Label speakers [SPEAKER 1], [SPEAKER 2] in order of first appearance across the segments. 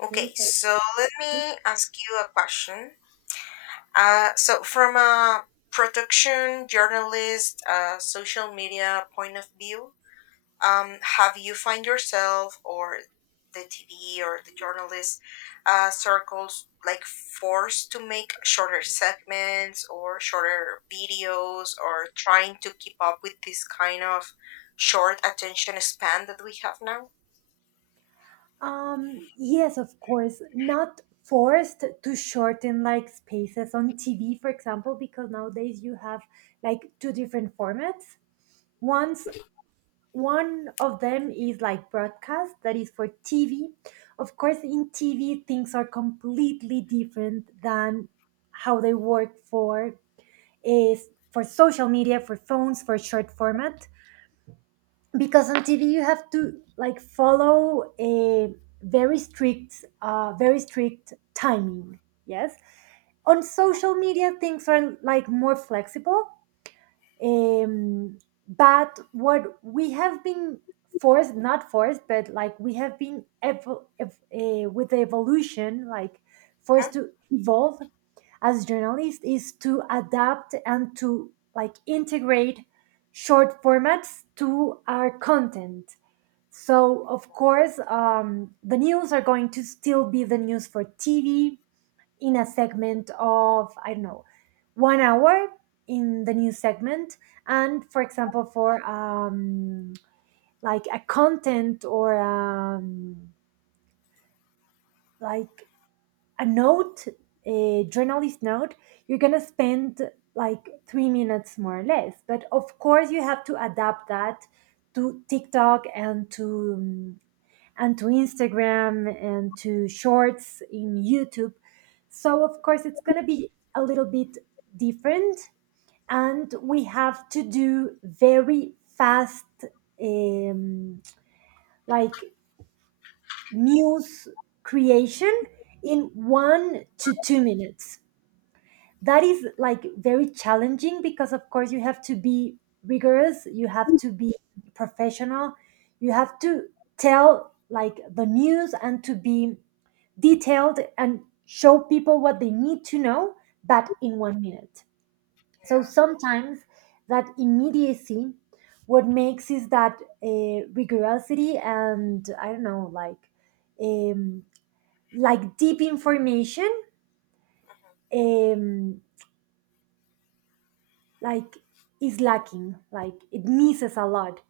[SPEAKER 1] Okay,
[SPEAKER 2] Jesus.
[SPEAKER 1] so let me ask you a question. From a production journalist, social media point of view, have you find yourself or the TV or the journalist circles like forced to make shorter segments or shorter videos or trying to keep up with this kind of short attention span that we have now?
[SPEAKER 2] Yes, of course, not forced to shorten like spaces on TV, for example, because nowadays you have like two different formats. One's One of them is like broadcast, that is for TV. Of course, in TV, things are completely different than how they work for is for social media, for phones, for short format. Because on TV you have to like follow a very strict timing. Yes, on social media things are like more flexible. Um, but what we have been forced, not forced, but like we have been with the evolution, like
[SPEAKER 1] Mhm.
[SPEAKER 2] forced to evolve as journalists is to adapt and to like integrate short formats to our content. So of course, the news are going to still be the news for TV in a
[SPEAKER 1] Mhm.
[SPEAKER 2] segment of I don't know 1 hour in the news segment, and for example, for like a content or like a note, a journalist note, you're going to spend like 3 minutes more or less. But of course, you have to adapt that to TikTok and to um, and to Instagram and to Shorts in YouTube. So of course, it's going to be a little bit different, and we have to do very fast, um, like news creation in 1 to 2 minutes. That is like very challenging because of course you have to be rigorous, you have to be professional, you have to tell like the news and to be detailed and show people what they need to know but in 1 minute. So
[SPEAKER 1] Yeah.
[SPEAKER 2] sometimes that immediacy what makes is that rigorosity, and I don't know like, um, like deep information, um, like is lacking, like it misses a lot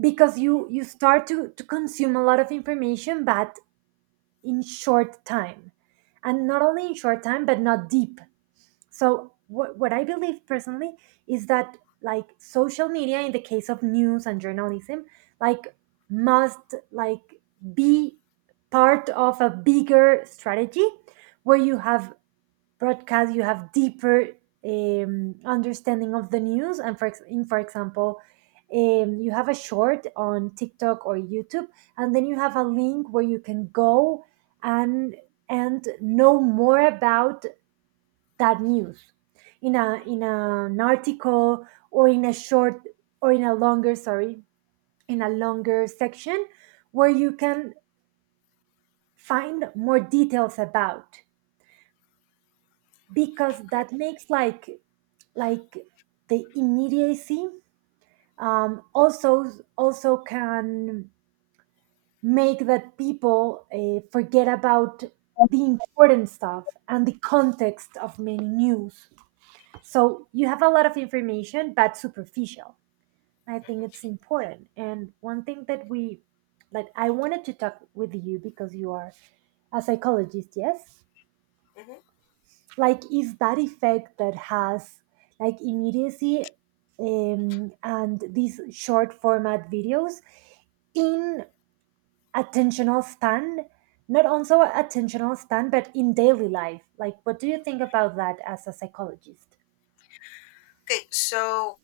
[SPEAKER 2] because
[SPEAKER 1] Mhm.
[SPEAKER 2] you start to consume a lot of information but in short time, and not only in short time but not deep. So what I believe personally is that like social media in the case of news and journalism like must like be part of a bigger strategy where you have broadcast, you have deeper understanding of the news and for ex- in for example, you have a short on TikTok or YouTube and then you have a link where you can go and know more about that news in a an article or in a short or in a longer, sorry, in a longer section where you can find more details about, because that makes like the immediacy
[SPEAKER 1] Mhm.
[SPEAKER 2] also can make that people forget about the important stuff and the context of many news. So you have a lot of information but superficial. I think it's
[SPEAKER 1] Mhm.
[SPEAKER 2] important, and one thing that we, that I wanted to talk with you because you are a psychologist, yes,
[SPEAKER 1] Hmm.
[SPEAKER 2] like is that effect that has like immediacy and these short format videos in attentional span, not also attentional span but in daily life. Like, what do you think about that as a psychologist?
[SPEAKER 1] Okay, so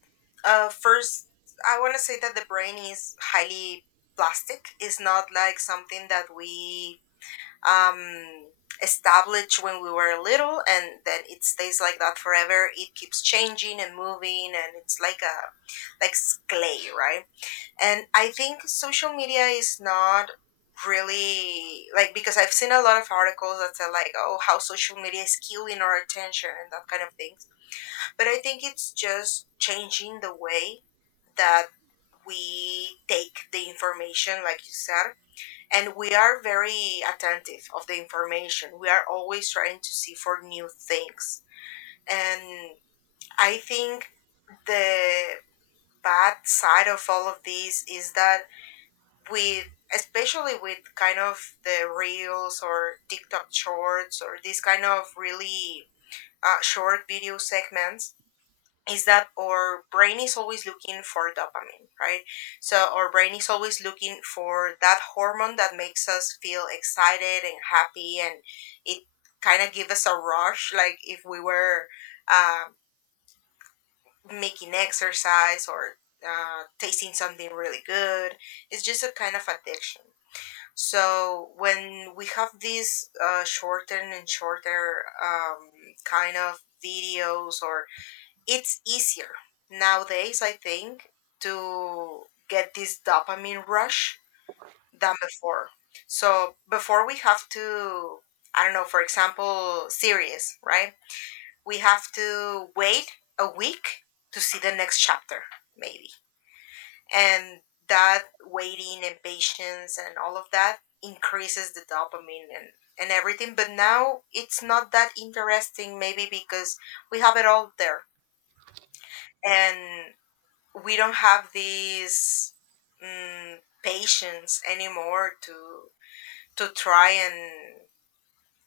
[SPEAKER 1] first, I want to say that the brain is highly plastic. It's not like something that we um, established when we were little and then it stays like that forever. It keeps changing and moving, and it's like a clay, right? And I think social media is not really like because I've seen a lot of articles that say like, oh, how social media is killing our attention and that kind of thing. But I think it's just changing the way that we take the information, like you said, and we are very attentive of the information. We are always trying to see for new things. And I think the bad side of all of this is that with especially with kind of the reels or TikTok shorts or these kind of really short video segments, is that our brain is always looking for dopamine, right? So our brain is always looking for that hormone that makes us feel excited and happy, and it kind of gives us a rush, like if we were uh, making exercise or tasting something really good. It's just a kind of addiction. So when we have these shorter and shorter kind of videos or it's easier nowadays, I think, to get this dopamine rush than before. So before we have to, I don't know, for example, series, right? We have to wait a week to see the next chapter, maybe. And that waiting and patience and all of that increases the dopamine and everything. But now it's not that interesting, maybe because we have it all there and we don't have these mm, patience anymore to try and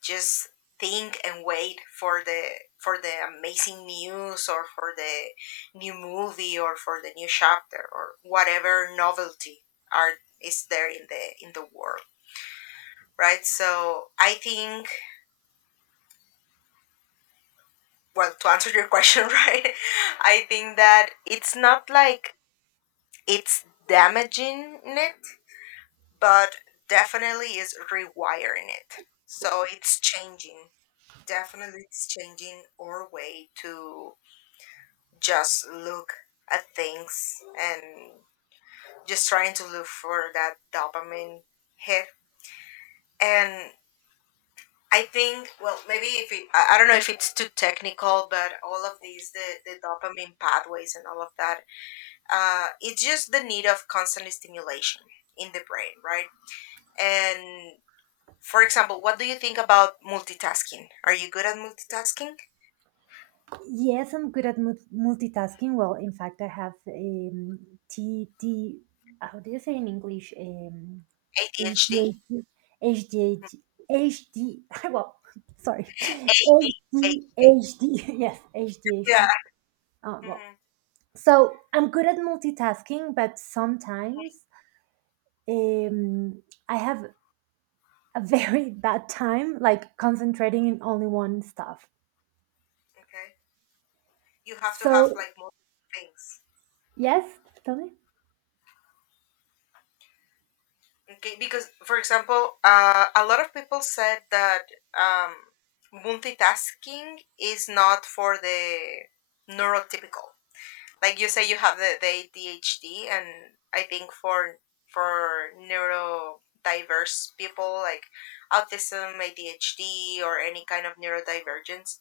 [SPEAKER 1] just think and wait for the for the amazing news or for the new movie or for the new chapter or whatever novelty are is there in the world, right? So I think, well, to answer your question right, I think that it's not like it's damaging it, but definitely is rewiring it. So it's changing. Definitely it's changing our way to just look at things and just trying to look for that dopamine hit. And I think, well, maybe if it, I don't know if it's too technical, but all of these, the dopamine pathways and all of that, it's just the need of constant stimulation in the brain, right? And for example, what do you think about multitasking? Are you good at multitasking?
[SPEAKER 2] Yes, I'm good at multitasking. Well, in fact I have td, how do you say in English?
[SPEAKER 1] ADHD?
[SPEAKER 2] HDHD, HDHD, HD. Well, sorry,
[SPEAKER 1] ADHD.
[SPEAKER 2] HDHD. Yes,
[SPEAKER 1] Yeah.
[SPEAKER 2] HDHD. Well,
[SPEAKER 1] Hmm.
[SPEAKER 2] so I'm good at multitasking, but sometimes um, I have a very bad time, like concentrating in only one stuff.
[SPEAKER 1] Okay. You have to have
[SPEAKER 2] So,
[SPEAKER 1] like multiple things.
[SPEAKER 2] yes, tell me,
[SPEAKER 1] Okay, because for example, a lot of people said that um, multitasking is not for the neurotypical. Like you say you have the ADHD and I think for neurodiverse people like autism, ADHD or any kind of neurodivergence,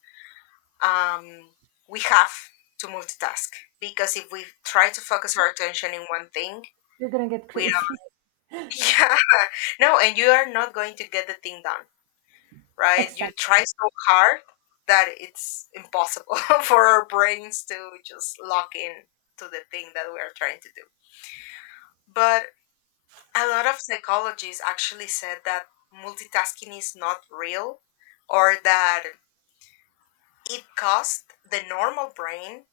[SPEAKER 1] um, we have to multitask because if we try to focus our attention in one thing,
[SPEAKER 2] you're gonna get
[SPEAKER 1] we
[SPEAKER 2] crazy.
[SPEAKER 1] don't yeah. No, and you are not going to get the thing done, right? You
[SPEAKER 2] Exactly.
[SPEAKER 1] try so hard that it's impossible for our brains to just lock in to the thing that we are trying to do. But a lot of psychologists actually said that multitasking is not real or that it costs the normal brain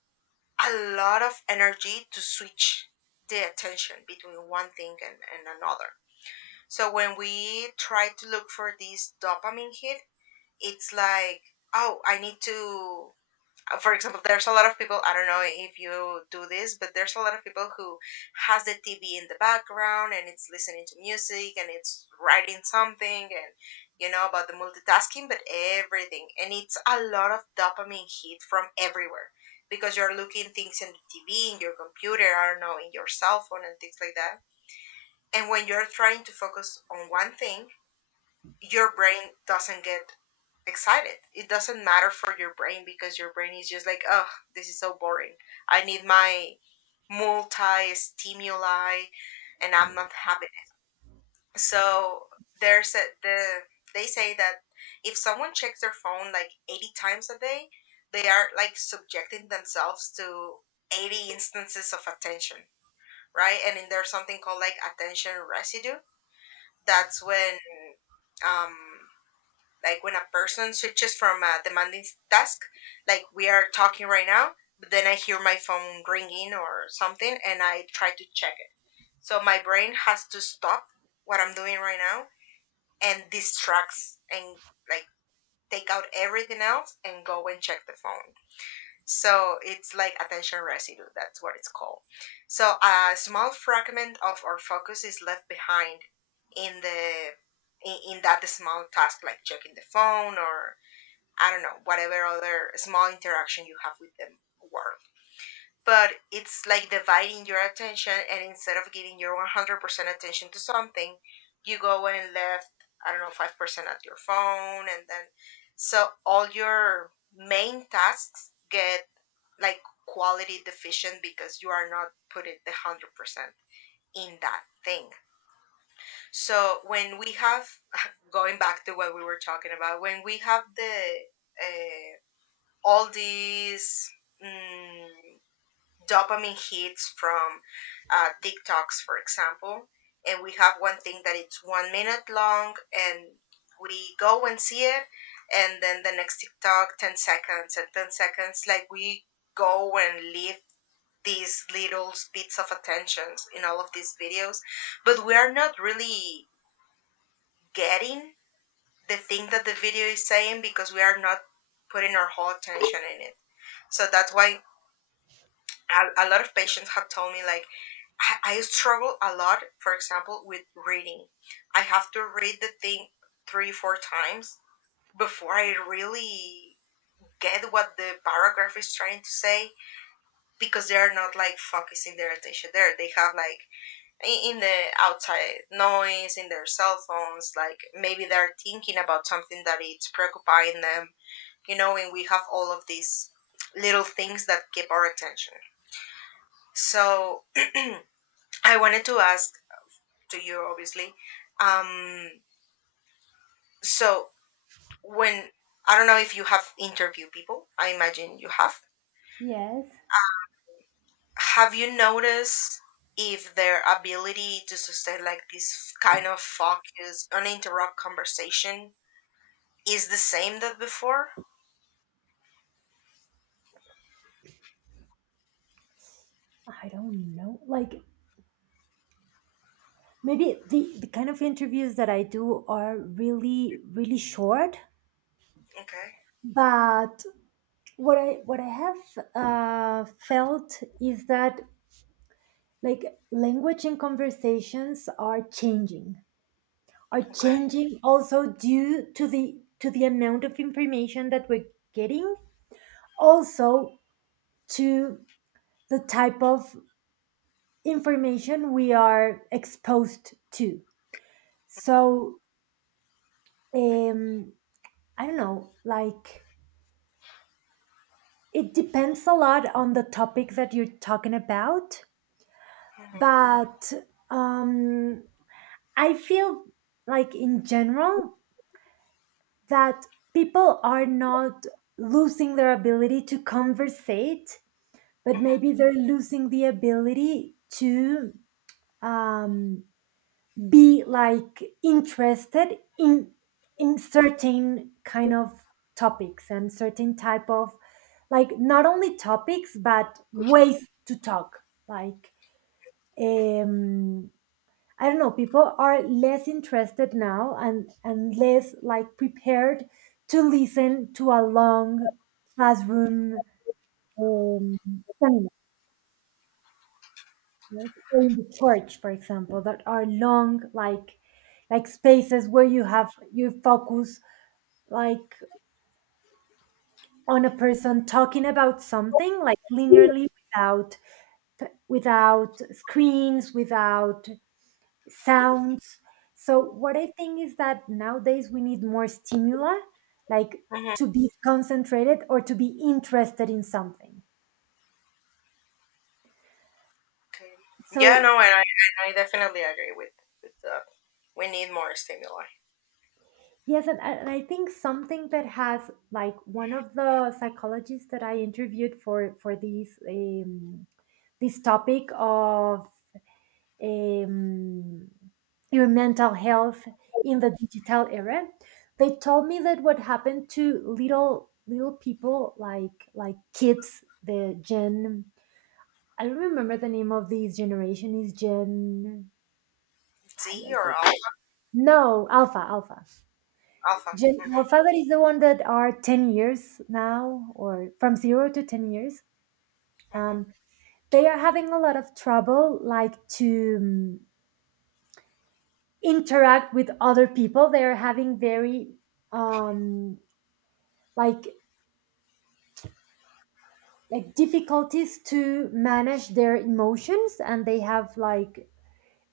[SPEAKER 1] a lot of energy to switch the attention between one thing and another. So when we try to look for this dopamine hit, it's like, oh, I need to for example, there's a lot of people, I don't know if you do this, but there's a lot of people who has the TV in the background and it's listening to music and it's writing something and you know about the multitasking but everything and it's a lot of dopamine hit from everywhere because you're looking things in the TV in your computer, I don't know, in your cell phone and things like that. And when you're trying to focus on one thing, your brain doesn't get excited. It doesn't matter for your brain because your brain is just like, oh, this is so boring. I need my multi stimuli and I'm not happy. So the they say that if someone checks their phone like 80 times a day, they are like subjecting themselves to 80 instances of attention, right? And then there's something called like attention residue. That's when um, like when a person switches from a demanding task, like we are talking right now, but then I hear my phone ringing or something and I try to check it. So my brain has to stop what I'm doing right now and distracts and like take out everything else and go and check the phone. So it's like attention residue, that's what it's called. So a small fragment of our focus is left behind in the in that small task like checking the phone or I don't know, whatever other small interaction you have with the world. But it's like dividing your attention, and instead of giving your 100% attention to something, you go and left, I don't know, 5% at your phone. And then, so all your main tasks get like quality deficient because you are not putting the 100% in that thing. So when we have, going back to what we were talking about, when we have the, uh, all these mm, dopamine hits from TikToks, for example. And we have one thing that it's 1 minute long, and we go and see it, and then the next TikTok, 10 seconds, and 10 seconds. Like we go and leave these little bits of attentions in all of these videos, but we are not really getting the thing that the video is saying because we are not putting our whole attention in it. So that's why a lot of patients have told me like I struggle a lot for example with reading. I have to read the thing 3 4 times before I really get what the paragraph is trying to say because they are not like focusing their attention there. They have like in the outside noise in their cell phones, like maybe they're thinking about something that it's preoccupying them, you know, and we have all of these little things that keep our attention. So I wanted to ask to you, obviously. Um, so when I don't know if you have interviewed people, I imagine you have.
[SPEAKER 2] Yes.
[SPEAKER 1] Have you noticed if their ability to sustain like this kind of focus, uninterrupted conversation, is the same that before?
[SPEAKER 2] I don't know. Like, maybe the kind of interviews that I do are really really short,
[SPEAKER 1] Okay.
[SPEAKER 2] but what I have felt is that like language and conversations are changing,
[SPEAKER 1] Okay.
[SPEAKER 2] also due to the amount of information that we're getting, also to the type of information we are exposed to.
[SPEAKER 1] Mhm,
[SPEAKER 2] So, um I don't know, like, it depends a lot on the topic that you're talking about,
[SPEAKER 1] mhm,
[SPEAKER 2] but um, I feel like in general that people are not losing their ability to conversate, but
[SPEAKER 1] mhm,
[SPEAKER 2] maybe they're losing the ability to, um, be like interested in, certain kind of topics and certain type of, like, not only topics but ways to talk, like, um I don't know, people are less interested now and less like prepared to listen to a long classroom um, seminar. Yes, in the church, for example, that are long, like spaces where you have, you focus, like, on a person talking about something, like linearly without screens, without sounds. So what I think is that nowadays we need more stimuli, like,
[SPEAKER 1] mhm.
[SPEAKER 2] to be concentrated or to be interested in something.
[SPEAKER 1] Okay. Yeah.
[SPEAKER 2] So.
[SPEAKER 1] No. And and I definitely agree with that. We need more stimuli.
[SPEAKER 2] Yes, and I think something that has, like, one of the psychologists that I interviewed for these, this topic of um, your mental health in the digital era, they told me that what happened to little little people like kids, the Gen, I don't remember the name of this generation, is Gen,
[SPEAKER 1] Z
[SPEAKER 2] I-
[SPEAKER 1] or
[SPEAKER 2] I-
[SPEAKER 1] alpha?
[SPEAKER 2] no, Alpha, Alpha,
[SPEAKER 1] Alpha.
[SPEAKER 2] Gen Alpha, that is the one that are 10 years now, or from 0 to 10 years. Um,
[SPEAKER 1] Hmm.
[SPEAKER 2] they are having a lot of trouble, like to interact with other people. They are having very, um, like, like difficulties to manage their emotions, and they have like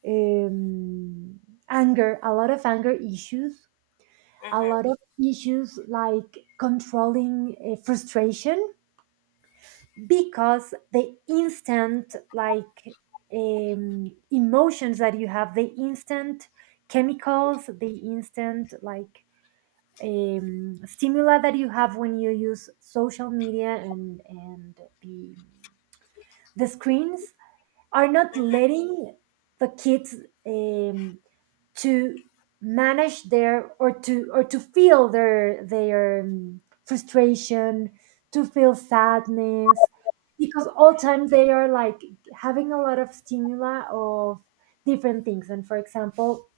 [SPEAKER 2] um, anger, a lot of anger issues, a
[SPEAKER 1] Hmm.
[SPEAKER 2] lot of issues like controlling frustration because the instant like emotions that you have, the instant chemicals, the instant like stimuli that you have when you use social media and the screens are not
[SPEAKER 1] Hmm.
[SPEAKER 2] letting the kids um, to manage their, or to, or to feel their frustration, to feel sadness because all time they are like having a lot of stimuli of different things. And for example,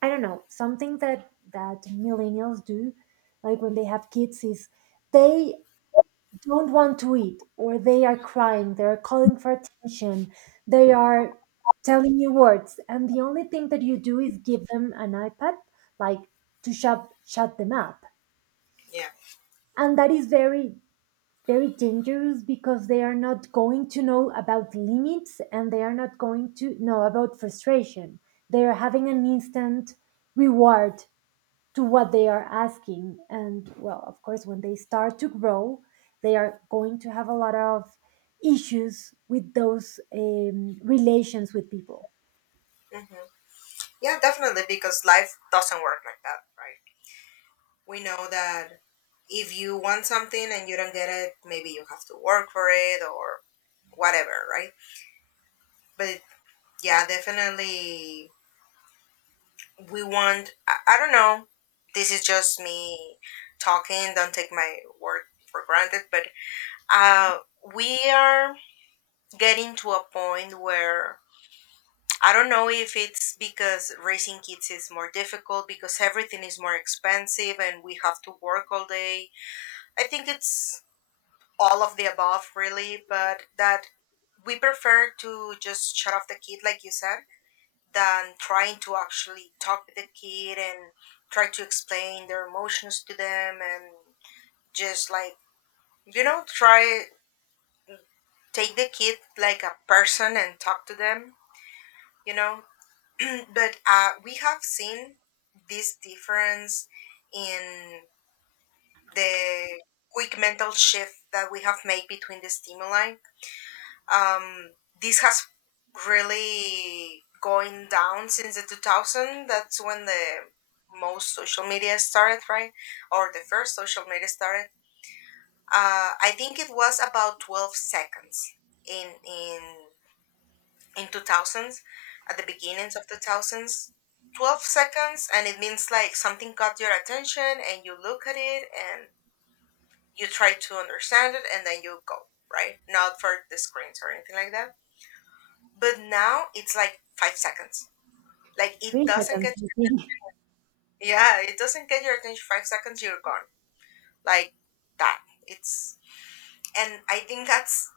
[SPEAKER 2] I don't know, something that millennials do like when they have kids is they don't want to eat or they are crying, they are calling for attention, they are telling you words and the only thing that you do is give them an iPad, like, to shut them up.
[SPEAKER 1] Yeah.
[SPEAKER 2] And that is very very dangerous because they are not going to know about limits and they are not going to know about frustration. They are having an instant reward to what they are asking. And well, of course, when they start to grow, they are going to have a lot of issues with those relations with people.
[SPEAKER 1] Hmm. Yeah, definitely, because life doesn't work like that, right? We know that if you want something and you don't get it, maybe you have to work for it or whatever, right? But yeah, definitely, we want, I don't know, this is just me talking, don't take my word for granted, but uh, we are getting to a point where I don't know if it's because raising kids is more difficult because everything is more expensive and we have to work all day. I think it's all of the above, really, but that we prefer to just shut off the kid, like you said, than trying to actually talk with the kid and try to explain their emotions to them and just like, you know, try take the kid like a person and talk to them. You know, but we have seen this difference in the quick mental shift that we have made between the stimuli. Um, this has really going down since the 2000. That's when the most social media started, right? Or the first social media started. I think it was about 12 seconds in in in 2000s, at the beginnings of 2000s. 12 seconds, and it means like something got your attention and you look at it and you try to understand it and then you go, right, not for the screens or anything like that. But now it's like 5 seconds. Like it
[SPEAKER 2] Three
[SPEAKER 1] doesn't
[SPEAKER 2] seconds,
[SPEAKER 1] get,
[SPEAKER 2] I think.
[SPEAKER 1] yeah, it doesn't get your attention. 5 seconds, you're gone. Like that. It's, and I think that's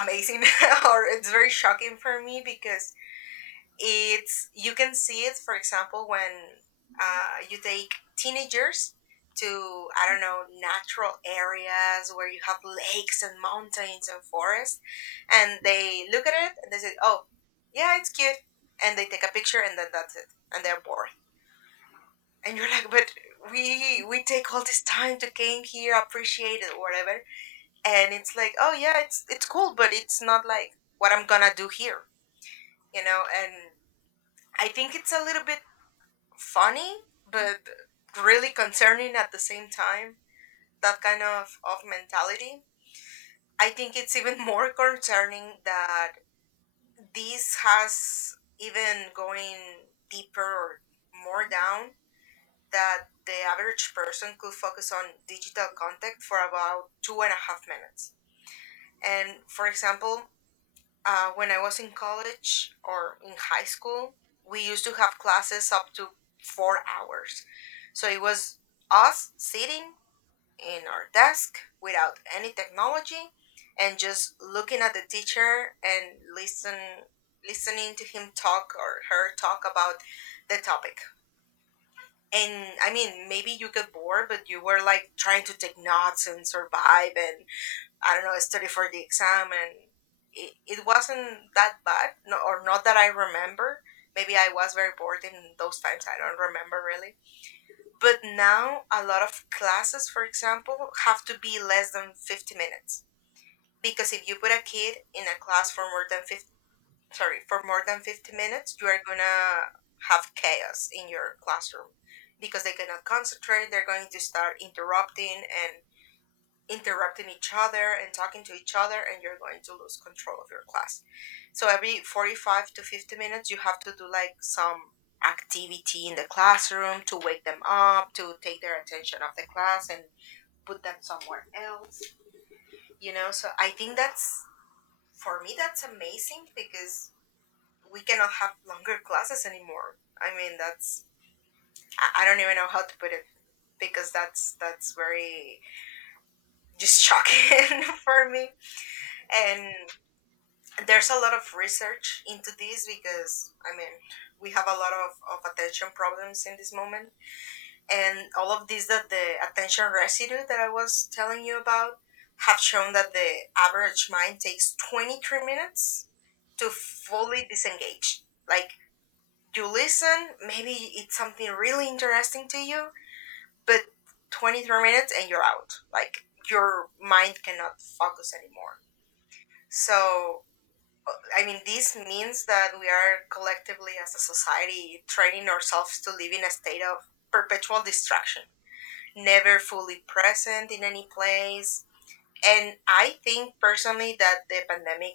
[SPEAKER 1] amazing or it's very shocking for me, because it's, you can see it, for example, when you take teenagers to, I don't know, natural areas where you have lakes and mountains and forests, and they look at it and they say, oh yeah, it's cute, and they take a picture and then that's it, and they're bored. And you're like, but we take all this time to came here, appreciate it, whatever, and it's like, oh yeah, it's cool, but it's not like what I'm gonna do here, and I think it's a little bit funny but really concerning at the same time, that kind of mentality. I think it's even more concerning that this has even going deeper, or more down, that the average person could focus on digital contact for about 2.5 minutes. And for example, when I was in college or in high school, we used to have classes up to 4 hours. So it was us sitting in our desk without any technology and just looking at the teacher and listening to him talk or her talk about the topic. And I mean, maybe you get bored, but you were like trying to take notes and survive and I don't know, study for the exam, and it wasn't that bad, no, or not that I remember. Maybe I was very bored in those times. I don't remember really. But now, a lot of classes, for example, have to be less than 50 minutes. Because if you put a kid in a class for more than 50, sorry, for more than 50 minutes, you are going to have chaos in your classroom, because they cannot concentrate. They're going to start interrupting and interrupting each other and talking to each other, and you're going to lose control of your class. So every 45 to 50 minutes you have to do like some activity in the classroom to wake them up, to take their attention off the class and put them somewhere else, you know. So I think that's, for me that's amazing, because we cannot have longer classes anymore. I mean that's, I don't even know how to put it, because that's very just shocking for me. And there's a lot of research into this, because I mean, we have a lot of attention problems in this moment, and all of these that the attention residue that I was telling you about, have shown that the average mind takes 23 minutes to fully disengage. Like you listen, maybe it's something really interesting to you, but 23 minutes and you're out. Like your mind cannot focus anymore. So I mean, this means that we are collectively, as a society, training ourselves to live in a state of perpetual distraction, never fully present in any place. And I think personally that the pandemic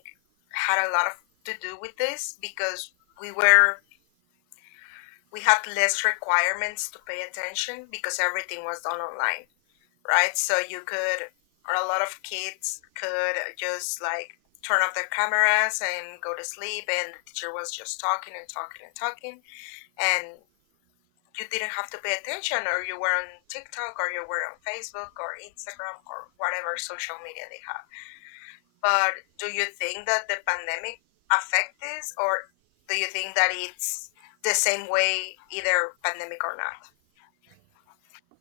[SPEAKER 1] had a lot of, to do with this, because we were, we had less requirements to pay attention because everything was done online, right? So you could, or a lot of kids could just like turn off their cameras and go to sleep, and the teacher was just talking and talking and talking, and you didn't have to pay attention, or you were on TikTok, or you were on Facebook, or Instagram, or whatever social media they have. But do you think that the pandemic affect this, or do you think that it's the same way, either pandemic or not?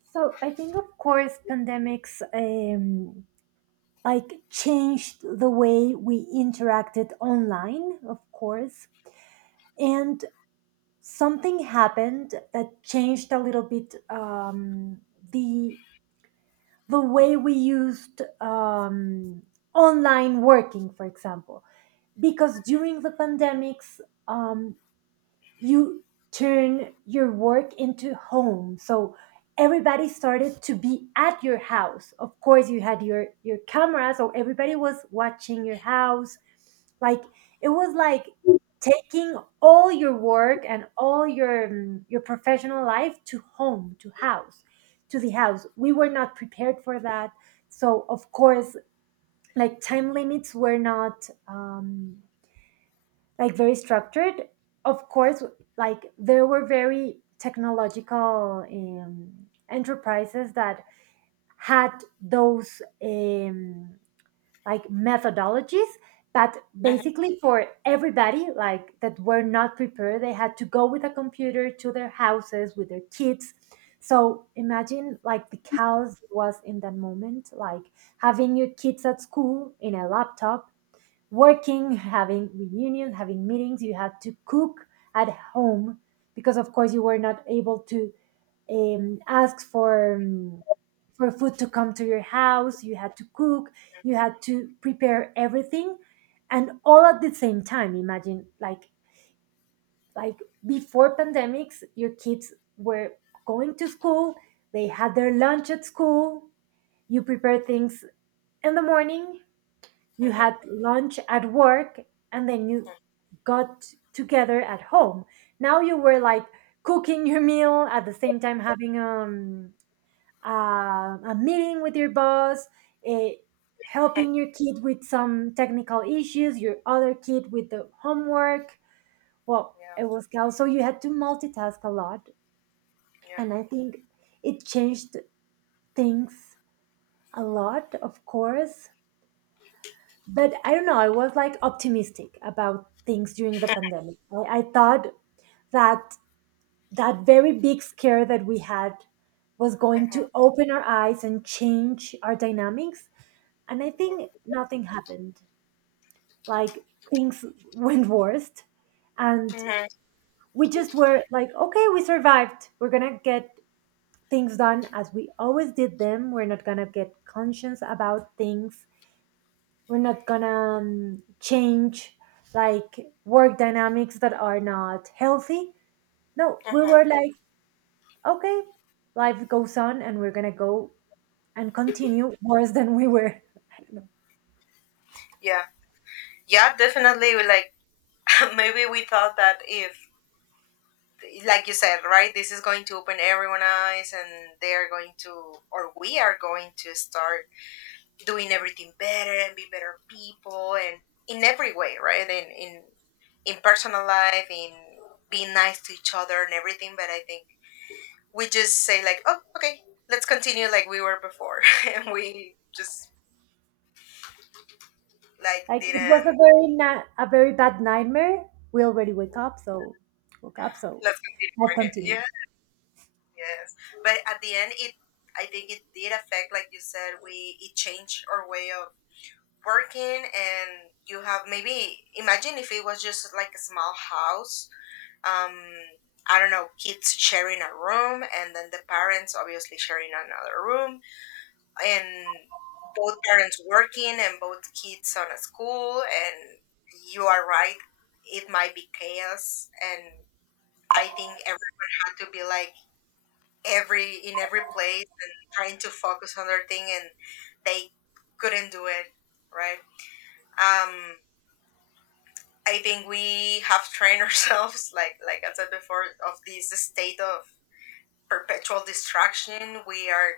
[SPEAKER 2] So I think, of course, pandemics like changed the way we interacted online, of course, and something happened that changed a little bit the the way we used online working, for example. Because
[SPEAKER 1] Mhm.
[SPEAKER 2] during the pandemics, um, you turn your work into home, so everybody started to be at your house. Of course, you had your camera, so everybody was watching your house. Like, it was like taking all your work and all your, your professional life to home, to house, to the house. We were not prepared for that. So of course, like, time limits were not like very structured. Of course, like there were very technological enterprises that had those like methodologies, but
[SPEAKER 1] Mhm.
[SPEAKER 2] basically for everybody like that were not prepared, they had to go with a computer to their houses with their kids. So imagine like the chaos was in that moment, like having your kids at school in a laptop working, having reunions, having meetings. You had to cook at home because, of course, you were not able to ask for for food to come to your house. You had to cook. You had to prepare everything, and all at the same time. Imagine like before pandemics, your kids were going to school. They had their lunch at school. You prepare things in the morning, you
[SPEAKER 1] Mhm.
[SPEAKER 2] had lunch at work, and then you
[SPEAKER 1] Mhm.
[SPEAKER 2] got together at home. Now you were like cooking your meal at the same time, having a meeting with your boss, eh, helping your kid with some technical issues, your other kid with the homework. Well,
[SPEAKER 1] Yeah,
[SPEAKER 2] it was chaos. So you had to multitask a lot,
[SPEAKER 1] yeah.
[SPEAKER 2] and I think it changed things a lot, of course. But I don't know. I was like optimistic about things during the pandemic. I thought that that very big scare that we had was going
[SPEAKER 1] Mhm.
[SPEAKER 2] to open our eyes and change our dynamics. And I think nothing happened. Like, things went worst. And
[SPEAKER 1] Mhm.
[SPEAKER 2] we just were like, okay, we survived, we're going to get things done as we always did them. We're not going to get conscious about things. We're not gonna change, like, work dynamics that are not healthy. No, we were
[SPEAKER 1] Mm-hmm.
[SPEAKER 2] like, okay, life goes on and we're gonna go and continue worse than we were. I don't know,
[SPEAKER 1] Yeah, yeah, definitely. We Like maybe we thought that if, like you said, right, this is going to open everyone's eyes, and they are going to, or we are going to start doing everything better and be better people, and in every way, right, in in personal life, in being nice to each other and everything. But I think we just say like, oh, okay, let's continue like we were before, and we just like
[SPEAKER 2] like, it was
[SPEAKER 1] didn't.
[SPEAKER 2] a very a very bad nightmare. We already wake up so woke up so
[SPEAKER 1] Let's continue
[SPEAKER 2] I
[SPEAKER 1] working.
[SPEAKER 2] continue.
[SPEAKER 1] Yeah. Yes, but at the end, it I think it did affect, like you said, we it changed our way of working, and you have, maybe imagine if it was just like a small house. Um, I don't know, kids sharing a room, and then the parents obviously sharing another room, and both parents working, and both kids on a school, and you are right, it might be chaos, and I think everyone had to be like every in every place and trying to focus on their thing and they couldn't do it, right. um I think we have trained ourselves, like I said before, of this state of perpetual distraction. We are,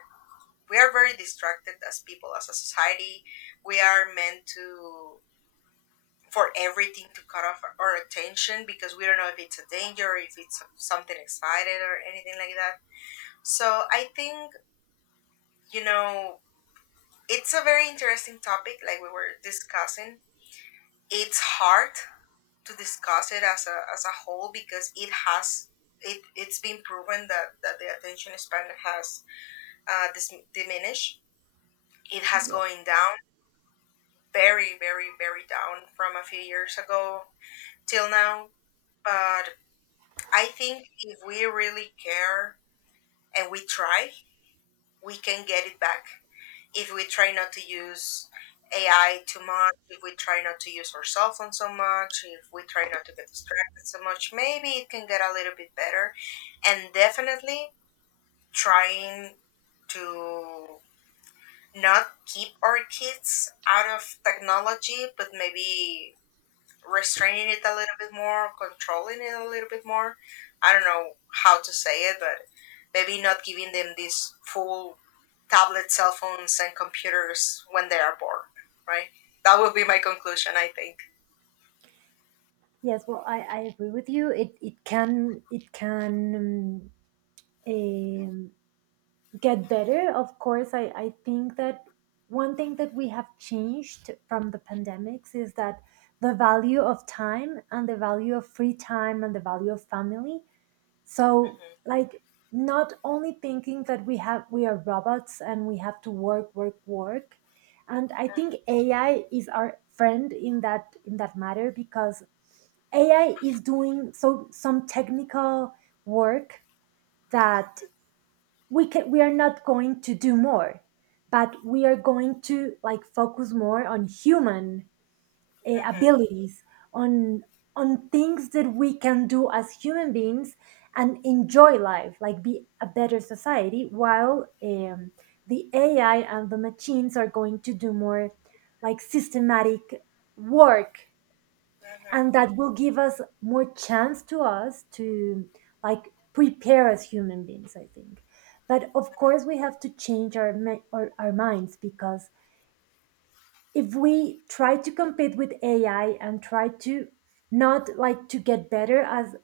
[SPEAKER 1] we are very distracted as people, as a society. We are meant to, for everything to cut off our attention, because we don't know if it's a danger, if it's something excited or anything like that. So I think, you know it's a very interesting topic, like we were discussing. It's hard to discuss it as a whole, because it has, it's been proven that the attention span has diminished. It has
[SPEAKER 2] Yeah.
[SPEAKER 1] going down very very very down from a few years ago till now. But I think if we really care and we try, we can get it back. If we try not to use AI too much, if we try not to use our cell phone so much, if we try not to get distracted so much, maybe it can get a little bit better. And definitely trying to not keep our kids out of technology, but maybe restraining it a little bit more, controlling it a little bit more. I don't know how to say it, but maybe not giving them these full tablets, cell phones and computers when they are bored, right? That would be my conclusion, I think.
[SPEAKER 2] Yes, well, I agree with you. It can, um, um, get better, of course. I think that one thing that we have changed from the pandemics is that the value of time and the value of free time and the value of family. So,
[SPEAKER 1] Mhm,
[SPEAKER 2] like, not only thinking that we have, we are robots and we have to work work work. And I think AI is our friend in that, matter because AI is doing some technical work that we can, we are not going to do more, but we are going to like focus more on human
[SPEAKER 1] mhm, mhm, mhm,
[SPEAKER 2] abilities, on, things that we can do as human beings and enjoy life, like be a better society, while the AI and the machines are going to do more like systematic work. And
[SPEAKER 1] mhm,
[SPEAKER 2] that will give us more chance to us to like prepare as human beings, I think. But of course
[SPEAKER 1] mhm.
[SPEAKER 2] we have to change our minds because if we try to compete with AI and try to not, like, to get better as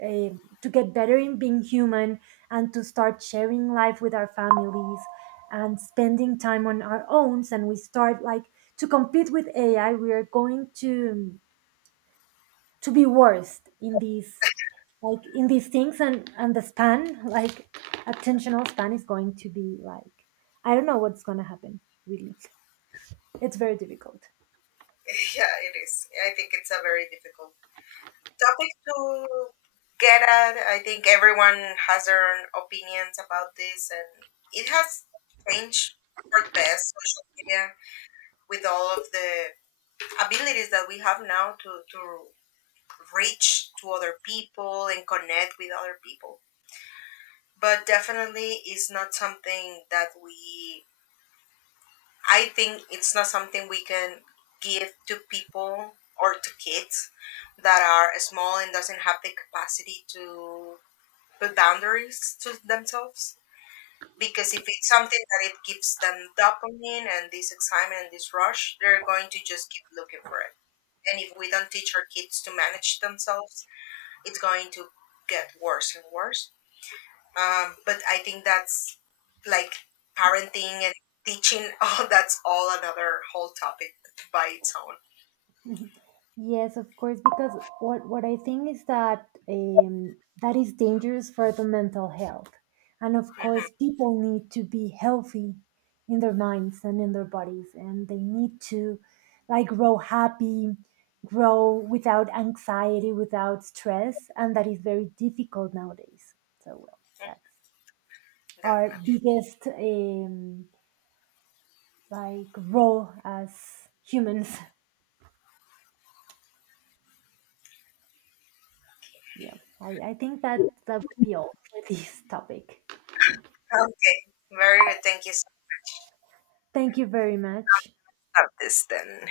[SPEAKER 2] a, to get better in being human and to start sharing life with our families and spending time on our own and we start like to compete with AI, we are going to, be worse in this, like in these things. And the span, like attentional span is going to be like, I don't know what's going to happen. Really, it's very difficult.
[SPEAKER 1] Yeah, it is. I think it's a very difficult topic to get at. I think everyone has their own opinions about this, and it has changed for the best. Social media with all of the abilities that we have now to reach to other people and connect with other people. But definitely it's not something that we, I think it's not something we can give to people or to kids that are small and doesn't have the capacity to put boundaries to themselves. Because if it's something that it gives them dopamine and this excitement and this rush, they're going to just keep looking for it. And if we don't teach our kids to manage themselves, it's going to get worse and worse. But I think that's like parenting and teaching. Oh, that's all another whole topic by its own.
[SPEAKER 2] Mhm. Yes, of course, because what I think is that that is dangerous for the mental health. And of course,
[SPEAKER 1] Hmm.
[SPEAKER 2] people need to be healthy in their minds and in their bodies, and they need to like grow happy, grow without anxiety, without stress, and that is very difficult nowadays. So, well, that's our
[SPEAKER 1] Definitely.
[SPEAKER 2] biggest like role as humans. Yeah, I think that that would be all for this topic.
[SPEAKER 1] Okay. Very good. Thank you so much.
[SPEAKER 2] Thank you very much.
[SPEAKER 1] Stop this then.